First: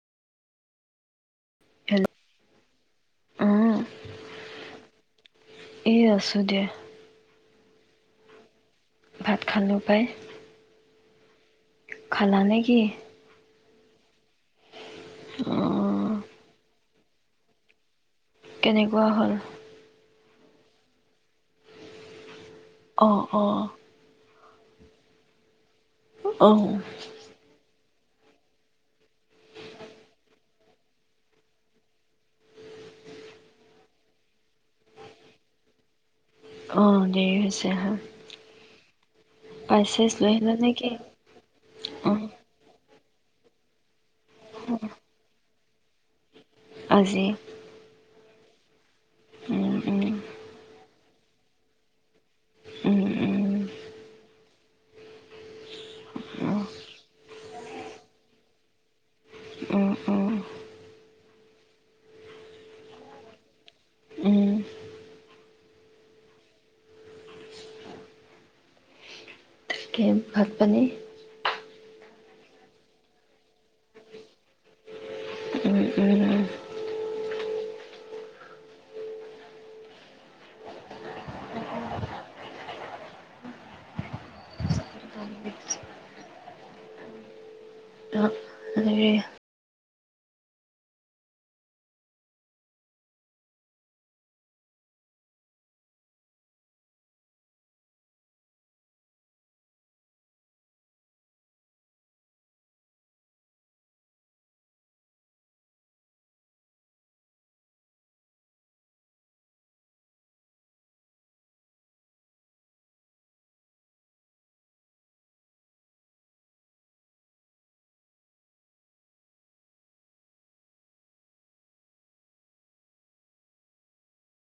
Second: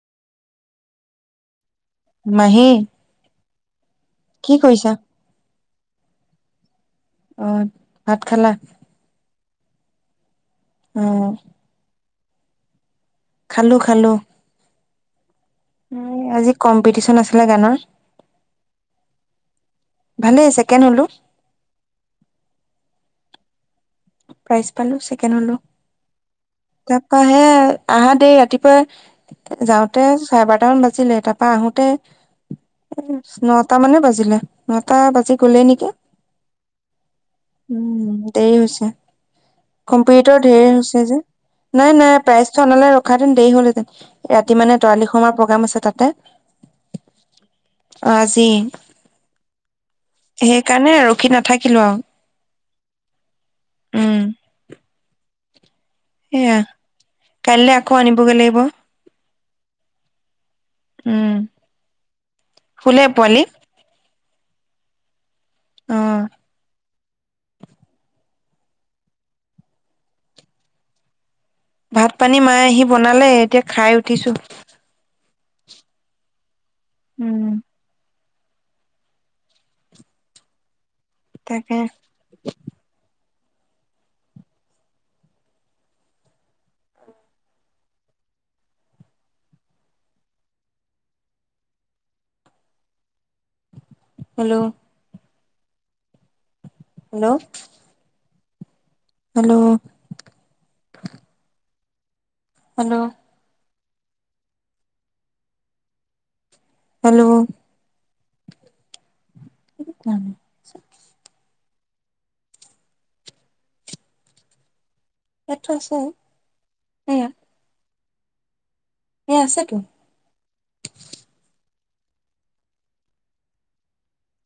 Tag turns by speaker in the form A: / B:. A: মাহী?
B: অ'।
A: কি কৰিছা?
B: এ আছো দিয়া।
A: অ', ভাত খালা?
B: ভাত খালো পায়।
A: অ'।
B: খালা নেকি?
A: খালোঁ খালোঁ। উ
B: অঁ
A: আজি কম্পিটিশন আছিলে গানৰ।
B: কেনেকুৱা হ'ল?
A: ভালে হৈছে। ছেকেণ্ড হলো।
B: অ', অ।
A: প্ৰাইজ পালো, ছেকেণ্ড হলো।
B: অঁ
A: তাৰ পাহে আহা দেই ৰাতিপুৱা যাওঁতে চাৰে বাৰটামান বাজিলে, তাৰ পৰাা আহোতে নটা মানে বাজিলে, নটা বাজি গ'লে নেকি।
B: অ', দেৰি হৈছে হা,
A: উম দেৰি হৈছে
B: প্ৰাইজ, চাইজ লৈ
A: কম্পিউটাৰ
B: আহিলা
A: ধেৰ
B: নেকি?
A: হৈছে যে নাই, নাই প্ৰাইজটো আনা ৰখাহেঁতেন দেৰি হ'ল‌ হেঁতেন। ৰাতি মানে তৰালি শৰ্মাৰ প্ৰগ্ৰাম আছে। তাতে
B: আজি।
A: অ', আজি।
B: উম উম
A: সেইকাৰণে আৰু কি নাথাকিলো আৰু
B: উম, উম।
A: উম। সেয়া
B: অঁ
A: কাইলে আকৌ আনিবগৈ লাগিব। উম,
B: উম উম
A: শুলে পোৱালি?
B: উম
A: অ'।
B: তাকে ভাত, পানী
A: ভাত, পানী মায়ে আহি বনালে, এতিয়া খাই উঠিছোঁ।
B: উম উম
A: উম। তাকে।
B: অঁ হেৰি
A: hello! Hello! Hello! Hello! Hello! [unintelligible] ইয়াতো আছে এইয়া এ আছেটো